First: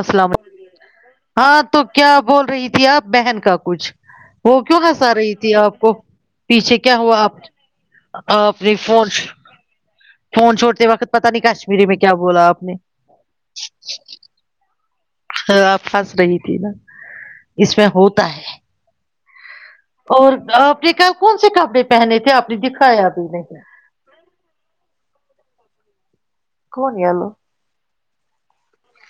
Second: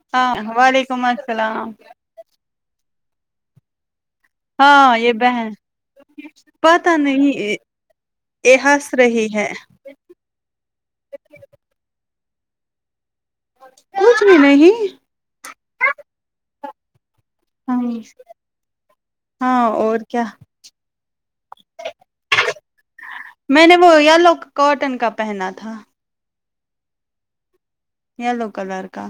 السلام ہاں وعلیکم علیکم ہاں السلام تو کیا بول رہی تھی آپ بہن کا کچھ وہ کیوں ہاں یہ ہنسا رہی بہن تھی آپ کو پیچھے پتا کیا ہوا نہیں آپ یہ آپ نے ہنس فون رہی ہے فون چھوڑتے وقت پتا نہیں کشمیری میں کیا کیا بولا آپ نے کچھ بھی نہیں ہ آپ پھنس رہی تھی نا اس ہاں میں ہوتا ہے ہاں کیا اور آپ نے کہھر کون سے کپڑے پہنے تھے آپ نے دکھایا بھی نہیں ک تھا کون گلو یلو کلر کا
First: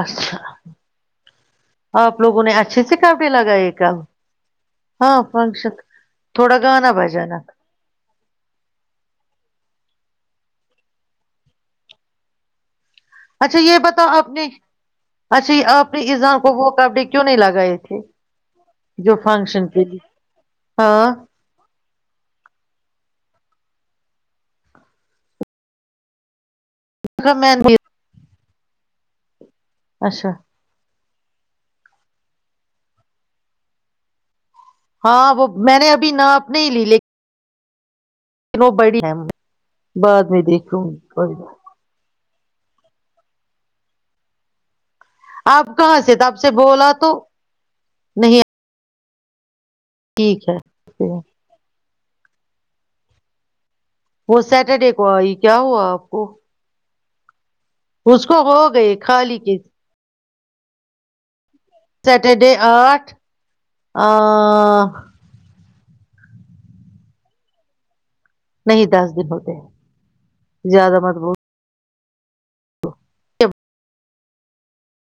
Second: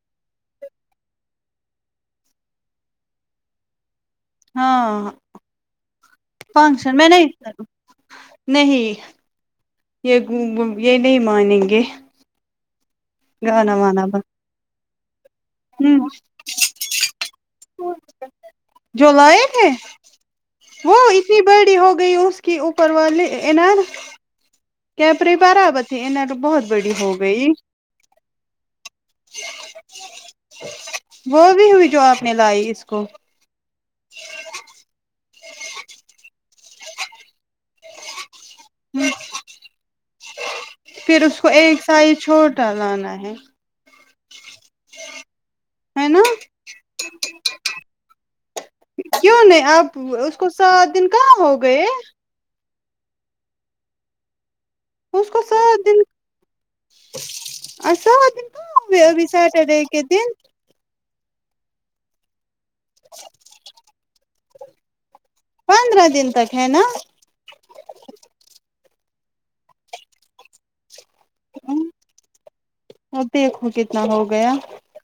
اچھا آپ لوگوں نے اچھے سے کاپڑے لگائے کب ہاں تھوڑا گانا فنکشن میں نہیں بجانا کروں نہیں یہ یہ نہیں مانیں گے اچھا گانا یہ وانا بتاؤ ب آپ نے اچھا یہ آپ ہوں نے اذان کو وہ کپڑے کیوں نہیں لگائے تھے جو لائے فنکشن تھے کے لیے ہاں گ اس کی اوپر والے انینار کیپری برابر ت ا تو بہت بڑی ہو گئی میں نے اچھا وہ بھی ہوئی جو آپ نے لائی اس کو ہاں وہ میں نے ابھی نہ اپنے ہی لی لیکن لیکن وہ بڑی بعد میں دیکھ گی بڑی ب چ لان ہے آپ کہاں ہے سے نا تپ سے بولا تو نہیں کیوں نہیں آپ اس ٹھیک کو ہے سات دن کہاں ہو گئے وہ سیٹرڈے کو آئی کیا ہوا آپ کو آسا اس ہو د کو تو گئے ا خالی کے سٹرڈے ک دن سٹرڈے آٹھ پندرہ دن تک ہے نا نہیں دس دن ہوتے زیادہ متب ہ ا دیکھو کتنا ہو گیا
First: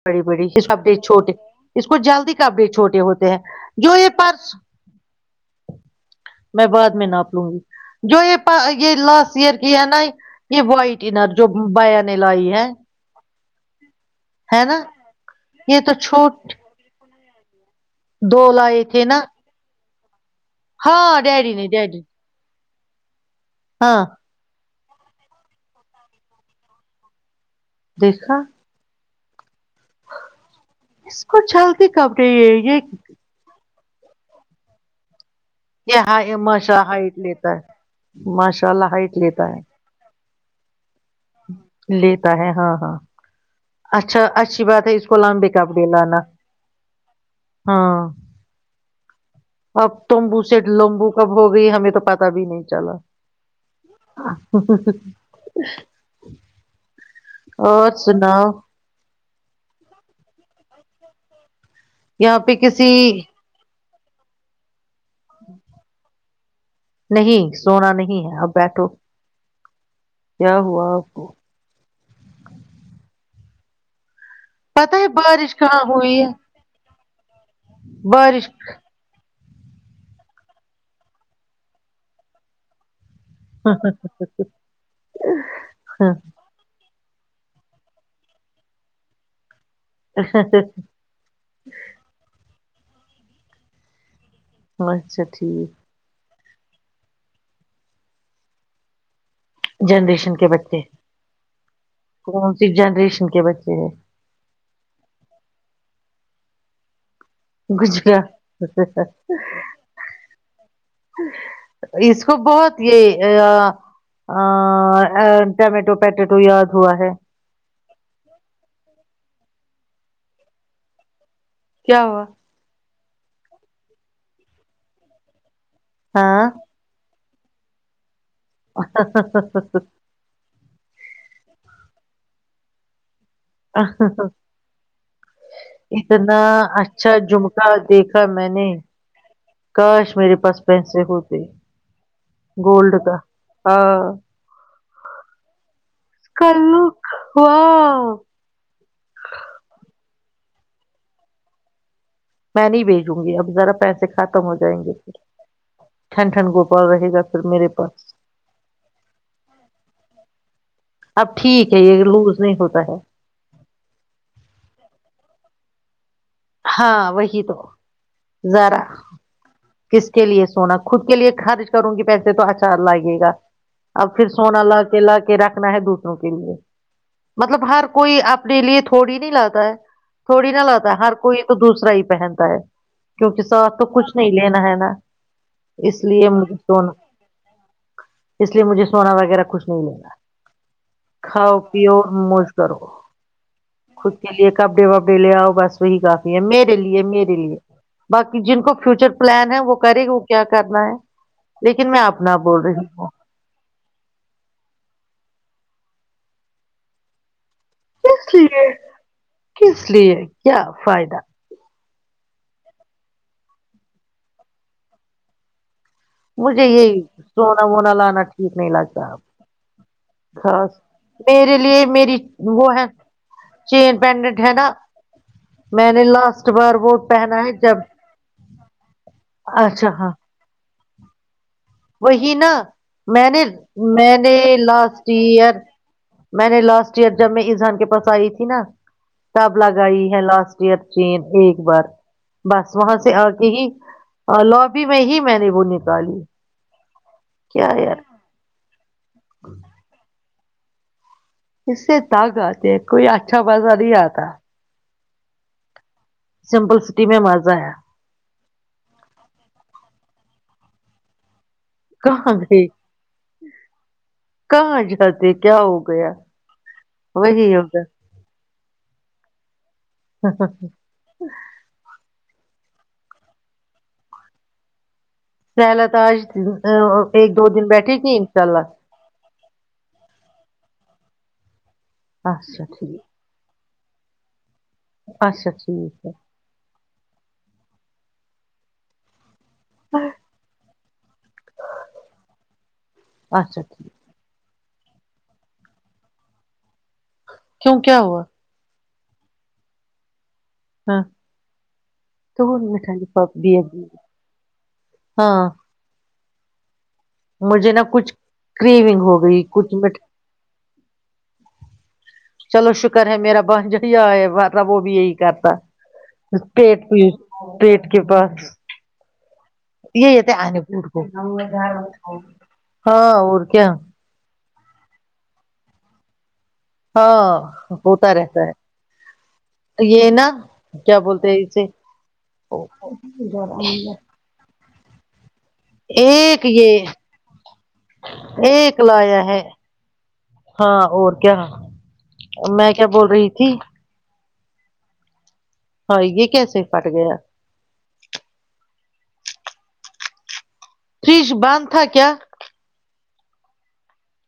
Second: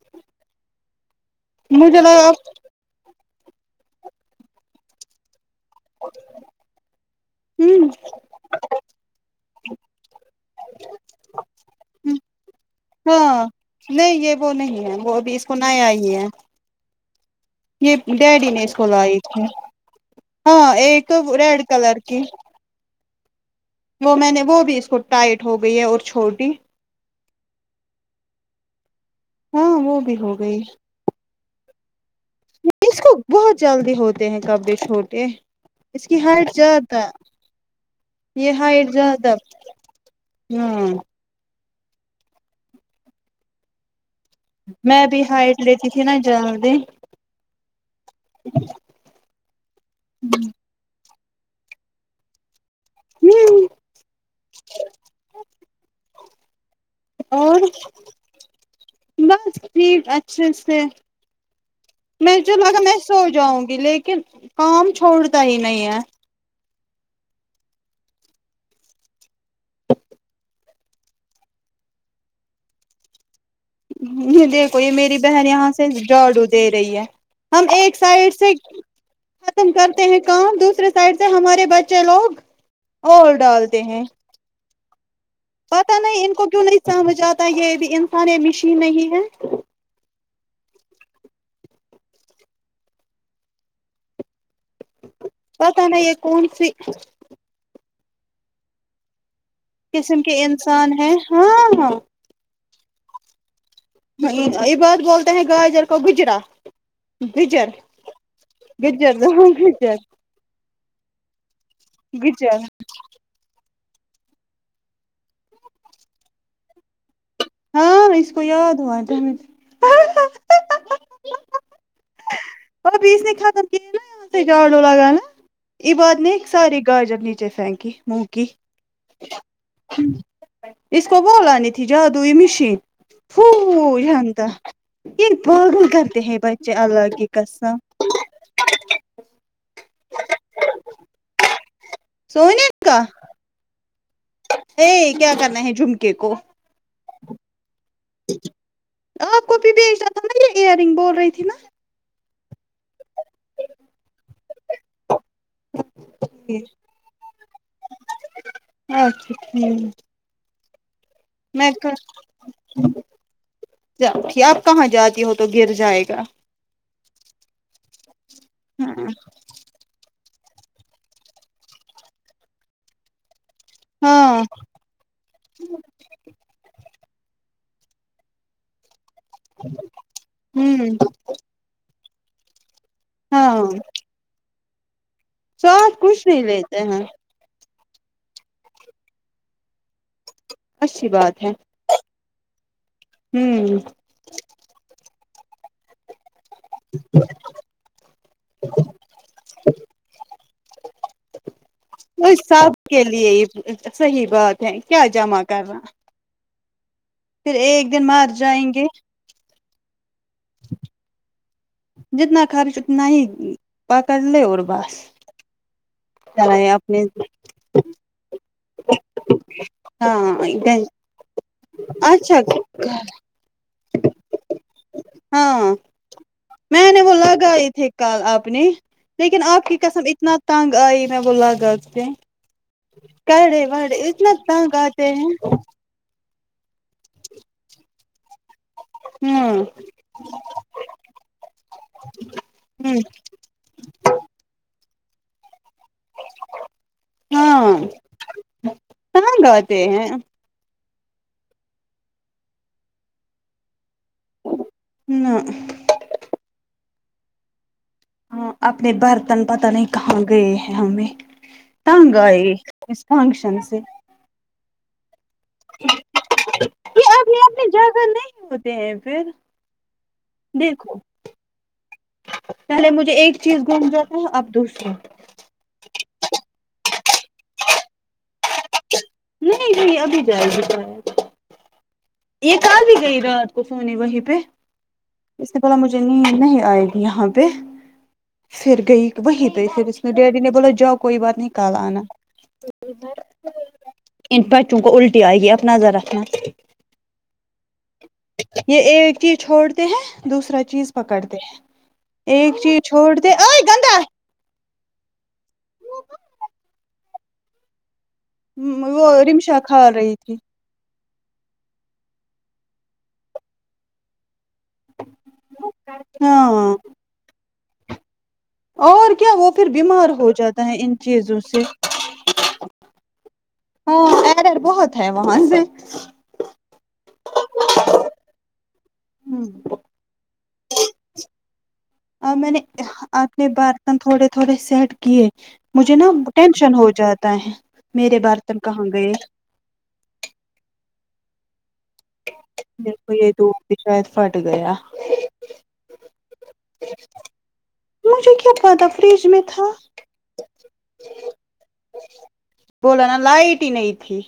بڑی بڑی یہ سب چھوٹے اس کو مجھے لگا جلدی کب بھی چھوٹے ہوتے ہیں جو یہ پرس میں بعد میں ناپ لوں گی ہ جو یہ یہ لاسٹ ر کی ہے نا یہ وائٹ انر جو بیا نے لائی ہے ہاں نہیں یہ وہ نہیں ہے وہ ابھی اس کو نہ یہ تو آئی ہے چھوٹ یہ ڈیڈی دو نے اس لائے کو تھے لائی نا تھی ہاں ایک ڈیڈی ریڈ نے کلر ڈیڈی کی ہاں وہ میں نے وہ بھی ٹائٹ ہو گئی ہے اور چھوٹی دیکھا ہاں وہ بھی ہو گئی اس کو چلتی کبڑے یہ اس کو بہت جلدی ہوتے ہیں کبڑے چھوٹے یہ اس ہ کی یہ ہائٹ ماشا زیادہ ہائٹ لیتا ہے ماشاء اللہ ہائٹ لیتا ہے ہوں لیتا ہے ہاں ہاں اچھا اچھی بات ہے میں اس کو بھی لمبے ہائٹ کاپ دے لیتی تھی نا لانا جلدی ہاں اب تمبو سے لمبو کب ہو گئی ہمیں تو پتا بھی نہیں چلا ہوں اور سناؤ بس ٹھیک اچھے سے یہاں میں پہ جو لگا میں کسی سو جاؤں گی لیکن کن عام تھوڑتا ہی نہیں ہے نہیں سونا نہیں ہے اپ بیٹھو کیا ہوا آپ کو ج نہیں دیکھو یہ پتہ ہے میری بہن بارش یہاں کہاں سے ہوئی ہے جاڑو دے رہی ہے ہم ایک سائڈ بارش سے ختم کرتے ہیں کام دوسرے سائڈ سے ہمارے بچے لوگ اور ہاں ڈالتے ہ ہیں پتا نہیں ان کو کیوں نہیں مجھاتا ہے یہ انسان یہ مشین نہیں ہے ا [unintelligible] اچھا ٹھیک پتا نہیں یہ [unintelligible] کون سی [unintelligible] قسم جنریشن کے بچے انسان ہیں ہاں ہاں کون جنریشن کے بچے ہیں نہیں یہ بات بولتے ہیں گاجر گ گجرات گج گ گجر گجر اس کو گجر بہت یہ ا ٹمیٹو پیٹیٹو یاد ہوا ہے ہاں اش کو د ہو کیا ہوا [unintelligible] پس نہیں ختم گاڈ لگان نا ع باد نہیں ہاں سار گاجر نیچ جچ فنکی ہ [inaudible] اس کو بولانی تھی جادوئی مشین پو اہ، ج تھاہ ایک پاگل کرتے ہیں اتنا بچے الگ اچھا جمکا دیکھا میں نے کاش میرے پاس پیسے ہوتے [unintelligible] سونے گولڈ کا ہاں ا کیا کرنا ہے جھمک کلوک وا آپ کو بھیھی بھیجنا تھا نا یہ ایئر رنگ بول رہی تھی نا میں نہیں بییک وں گی اب ذرا پیسے ختم ہو جائیں گے پھر ٹھنڈ ٹھن یہ گوپال رہے گا پھر میرے پاس اچھا ٹھیک اب میں ٹھیک ہے یہ لوز نہیں ہوتا ہے آپ کہاں جاتی ہو تو تو گر جائے گا ہاں وہی تو ذرا ہاں کس کے لیے سونا خود کے لیے خرچ کروں گی پیسے تو اچھا لگے گا اب پھر ہاں سونا لا کے لا کے رکھنا ہے دوسروں کے لیے مطلب ہر کوئی اپنے لیے تو تھوڑی نہیں لاتا ہے تھوڑی نہا لاتا ہوں ہے ہر تو دوسرا ہی پہنتا ہے کیونکہ سر تو کچھ نہیں لینا ہے ہاں سوات کچھ نہیں لیتے ہیں اس لیے مجھے سونا وغیرہ کچھ نہیں لینا اچھی بات ہے مش کرو ہوں خود کے لیے کپ ڈے بب د ل آؤ بس صحیح یہ میریر لی یہ مییر لی باقی جن کو فیوچر پلان ہے وہ کرے گا وہ کیا کرنا ہے لیکن میں وہ اپنا بول سب رہی کے ہوں لیے صحیح بات ہے کیا جمع کرنا پھر ایک دن کس مار لیے جائیں گے کس لیے کیا فائدہ جتنا خرچ اتنا ہی پکڑ لے اور بس مجھے چلائے یہی اپنے سونا وونا لانا ٹھیک نہیں لگتا آب ہاں خ م لیے میری اچھا وہ ہے چین پینڈنٹ ہے نا ہاں میں نے لاسٹ بار میں نے وہ پہنا ہے لگائے جب تھھی کال اپپنی لیکن آپ کی اچھا قسم ہاں اتنا تنگ ا ہی میں بولا وہی نا میں نے وڑے میں اتنا نے تنگ لاسٹ آتے ہیں ایئر میں نے لاسٹ ایئر جب میں اذان کے پاس آئی تھی نا ہاں سب لگائی ہے لاسٹ ایئر چین ایک بار بس وہاں ہ سے آ کے ہی لوبی میں ہی میں نے وہ نکالی کیا ہاں یار کہاں گے ہیں اس سے دگ آتے کوئی اچھا مزہ نہیں آتا ہوں سمپل سٹی میں مزہ ہے ہاں اپنے برتن پتا نہیں کہاں گئے ہم بھی تنگ کہاں آئے گئی اس فنکشن سے کہاں ج حالی یہ اپنے اپنے جا ہوگا کر نہیں ہوتے ہیں پھر دیکھو پہلے مجھے ایک چیز گھوم جاتا اب دوسری سہلا ت آج ایک دو دن بیٹھے گی انشاء اللہ نہیں نہیں ابھی جائے بتایا یہ اچھا کال بھی ٹھیک گئی رہاات کو فونی وہیں پہ اس اچھا سے بلا مجھے ٹھیک ہے ن نہیں آئے گی یہاں پہ پھر گئی وہی ڈیڈی ب ج کوئی ب نہیں کال آ اچھا ٹھیک چون کو الٹی آئے گی اپناظر رکھنا کیوں کیا ہوا یہ یہ ج چھوڑ کہ ہیں دوسرا چیز ہاں پکڑ دے تو ایک چیز مٹھائی چھوڑ د پاپ بھی ہے۔ گندا ہاں مجھے نہ کچھ کریونگ وہ ہو گئی رمشا کچھ کھا مٹھائی رہی تھی چلو شکر ہے میرا بس ج ہے مطلب وہ بھی یہی کرتا ہاں پیٹ پیٹ پیٹ کے پاس اور کیا وہ پھر بیمار یہ ہو تھ آنی جاتا ہے پور ان کو چیزوں سے ہاں اور کیا ہاں بہت ہے وہاں سے ہاں ہوتا رہتا ہے یہ نا کیا بولتے ہیں اسے اور میں نے اپنے برتن تھوڑے تھوڑے سیٹ کہ مجھے نا ایک ٹینشن یہ ہو جاتا ہے میرے برتن ایک کہاں گئے لایا کیااں میں کیا بول رہی تھی فٹ گیا ہاں یہ کیسے پھٹ گیا مجھے کیا پتا فریج میں تھا فریج باندھ تھا کیا بولا نا لائٹ ہی نہیں تھی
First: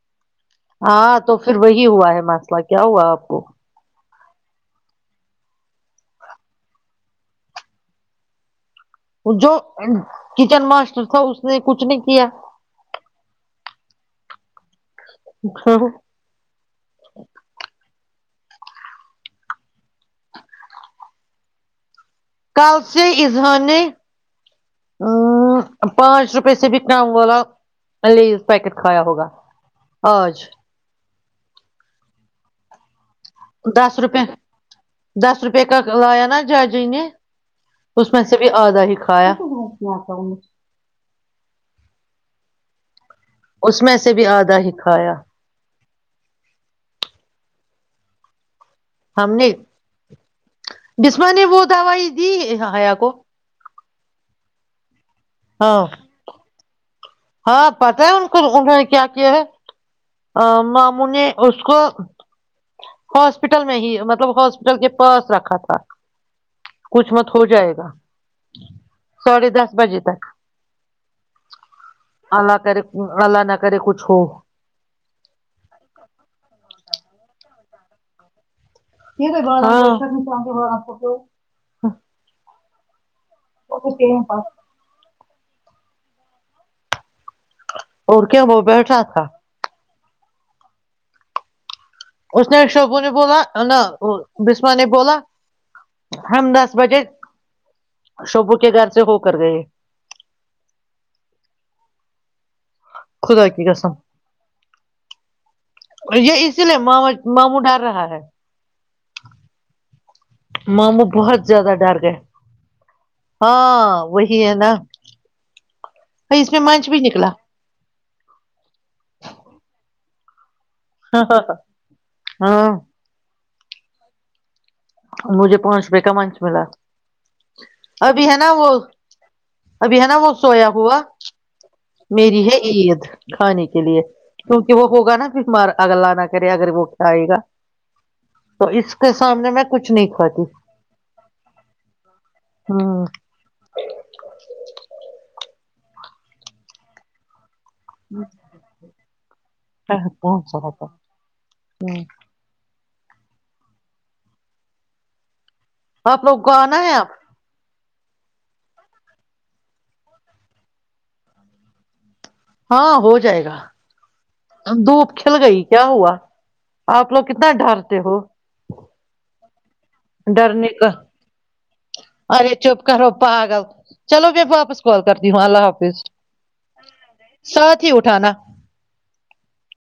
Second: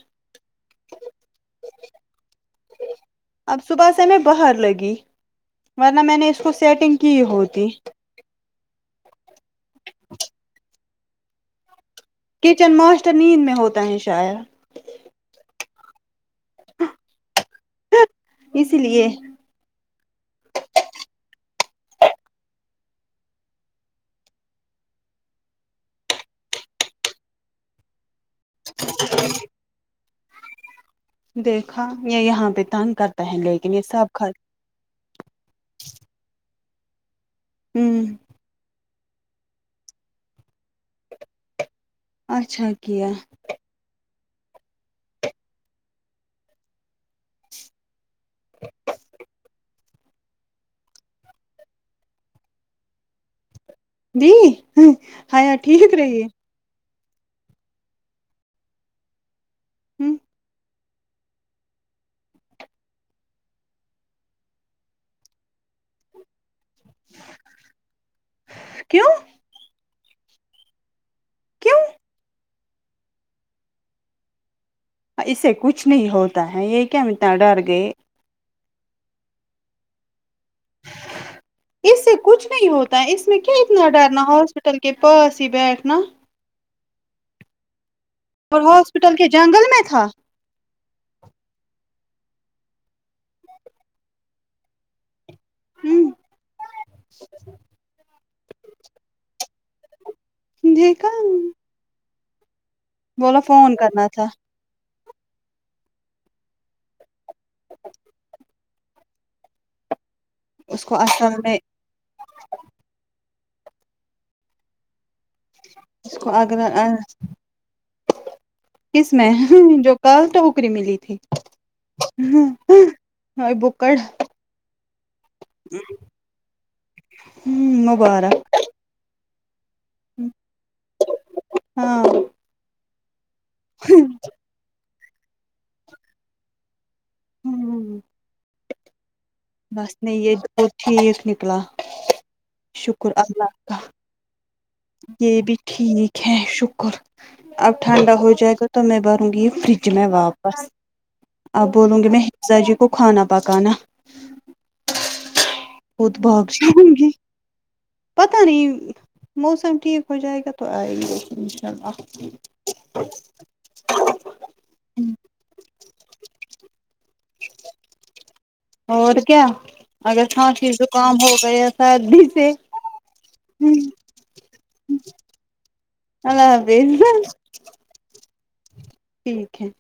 ہاں تو پھر وہی ہوا ہے م کیا ہوا آپ کو اب صبح میں باہر لگی ورنہ میں نے اس کو سیٹنگ کی ہوتی جو کچن م اس نے کچھ نہیں کچن ماسٹر نیند میں ہوتا ہے چاائے اچ ہ اس لیے کل سے اظہا نے ا پانچ روپے سے بھی کم والا لیز پیکٹ کھایا ہوگا آج دیکھا یا یہاں پہ تان کرتا پہن لیکن یہ دس سب روپے ک دس روپئے کا لایا نا جاجی نے ہوں اس میں سے بھی آدھا ہی کھ کایا اچھاک اس سے بھی آدھا ہی کھایا [inaudible] ہم نے بسما نے وہ دوائی دی حیا کو ج ہاں ٹھیک رہیے ہاں پتا ہے ان کو انہوں نے کیا کیا ہے ہے آ م نے اس کو ہاسپٹل میں ہی مطلب ہاسپٹل کے پاس رکھا تھا کچھ مت ہو جائے گا کیوں ساڑھے دس بجے تک کیوں اللہ کر اللہ نہ کر کچھ ہو اسے کچھ نہیں ہوتا ہے یہ کیا م نر کےے یہ کو ب ج آپ تس اس میں کیا اتنا ڈرنا ہاسپٹل کے پاس بیھ نا کیا اور وہ بیٹھا ہاسپٹل تھا کے جنگل میں تھا اس نے شوبو نے بولا نا بسما نے بولا ہوں ہم دس بجے شبو کے گھر سے ہو کر گئے دے کا بولو فون کرنا تھا اور یہ اسی لیے ماما ماموں ڈر رہا ہے اس کو ماموں بہت اصل میں زیادہ ڈر گئے ہاں وہی ہے نا اس کو میں آگرگرہ منچ بھی نکلا کس میں جو کل تو ری ملی تھی ہاں اور بکر مجھے پانچ روپئے کا منچ ملا ابھی ہے مبارک نا وہ ابھی ہے نا وہ سویا ہوا ہاں میری ہے عید کھانے کے لیے کیونکہ وہ ہوگا کمار اگگرلہ آ نہ کرے اگر وہ آائے گا تو اس کے سامنے میں کچھ بس نہیں نے یہ کھاتی بت ٹھیک نکلا ہوں شکر اللہ کااں یہ بھی ٹھیک ہے شکر اب ٹھنڈا ہو جائے گا تو میں بھروں گی یہ فریج میں بہت واپس سارا تھا اب بولوں ہوں گی میں حہ ک خانا پکانا وہ تو آپ لوگ کو بپش آنا ہووں ہے آپ گی پتا نہیں ج [inaudible] موسم ٹھیک ہو جائے گا تو آئے گا ان شاء اللہ ہاں ہو جائے گا ہم دھوپ کھل گئی کیا ہوا آپ لوگ کدنا ڈر تھ ہو اور کیا اگر ڈرنے کھانسی کا زکام ہو گیا سردی سے ارے چپ کرو پاگل چلو میں واپس کال کرتی ہوں اللہ حافظ ہ اب نا [inaudible] ٹھیک ہے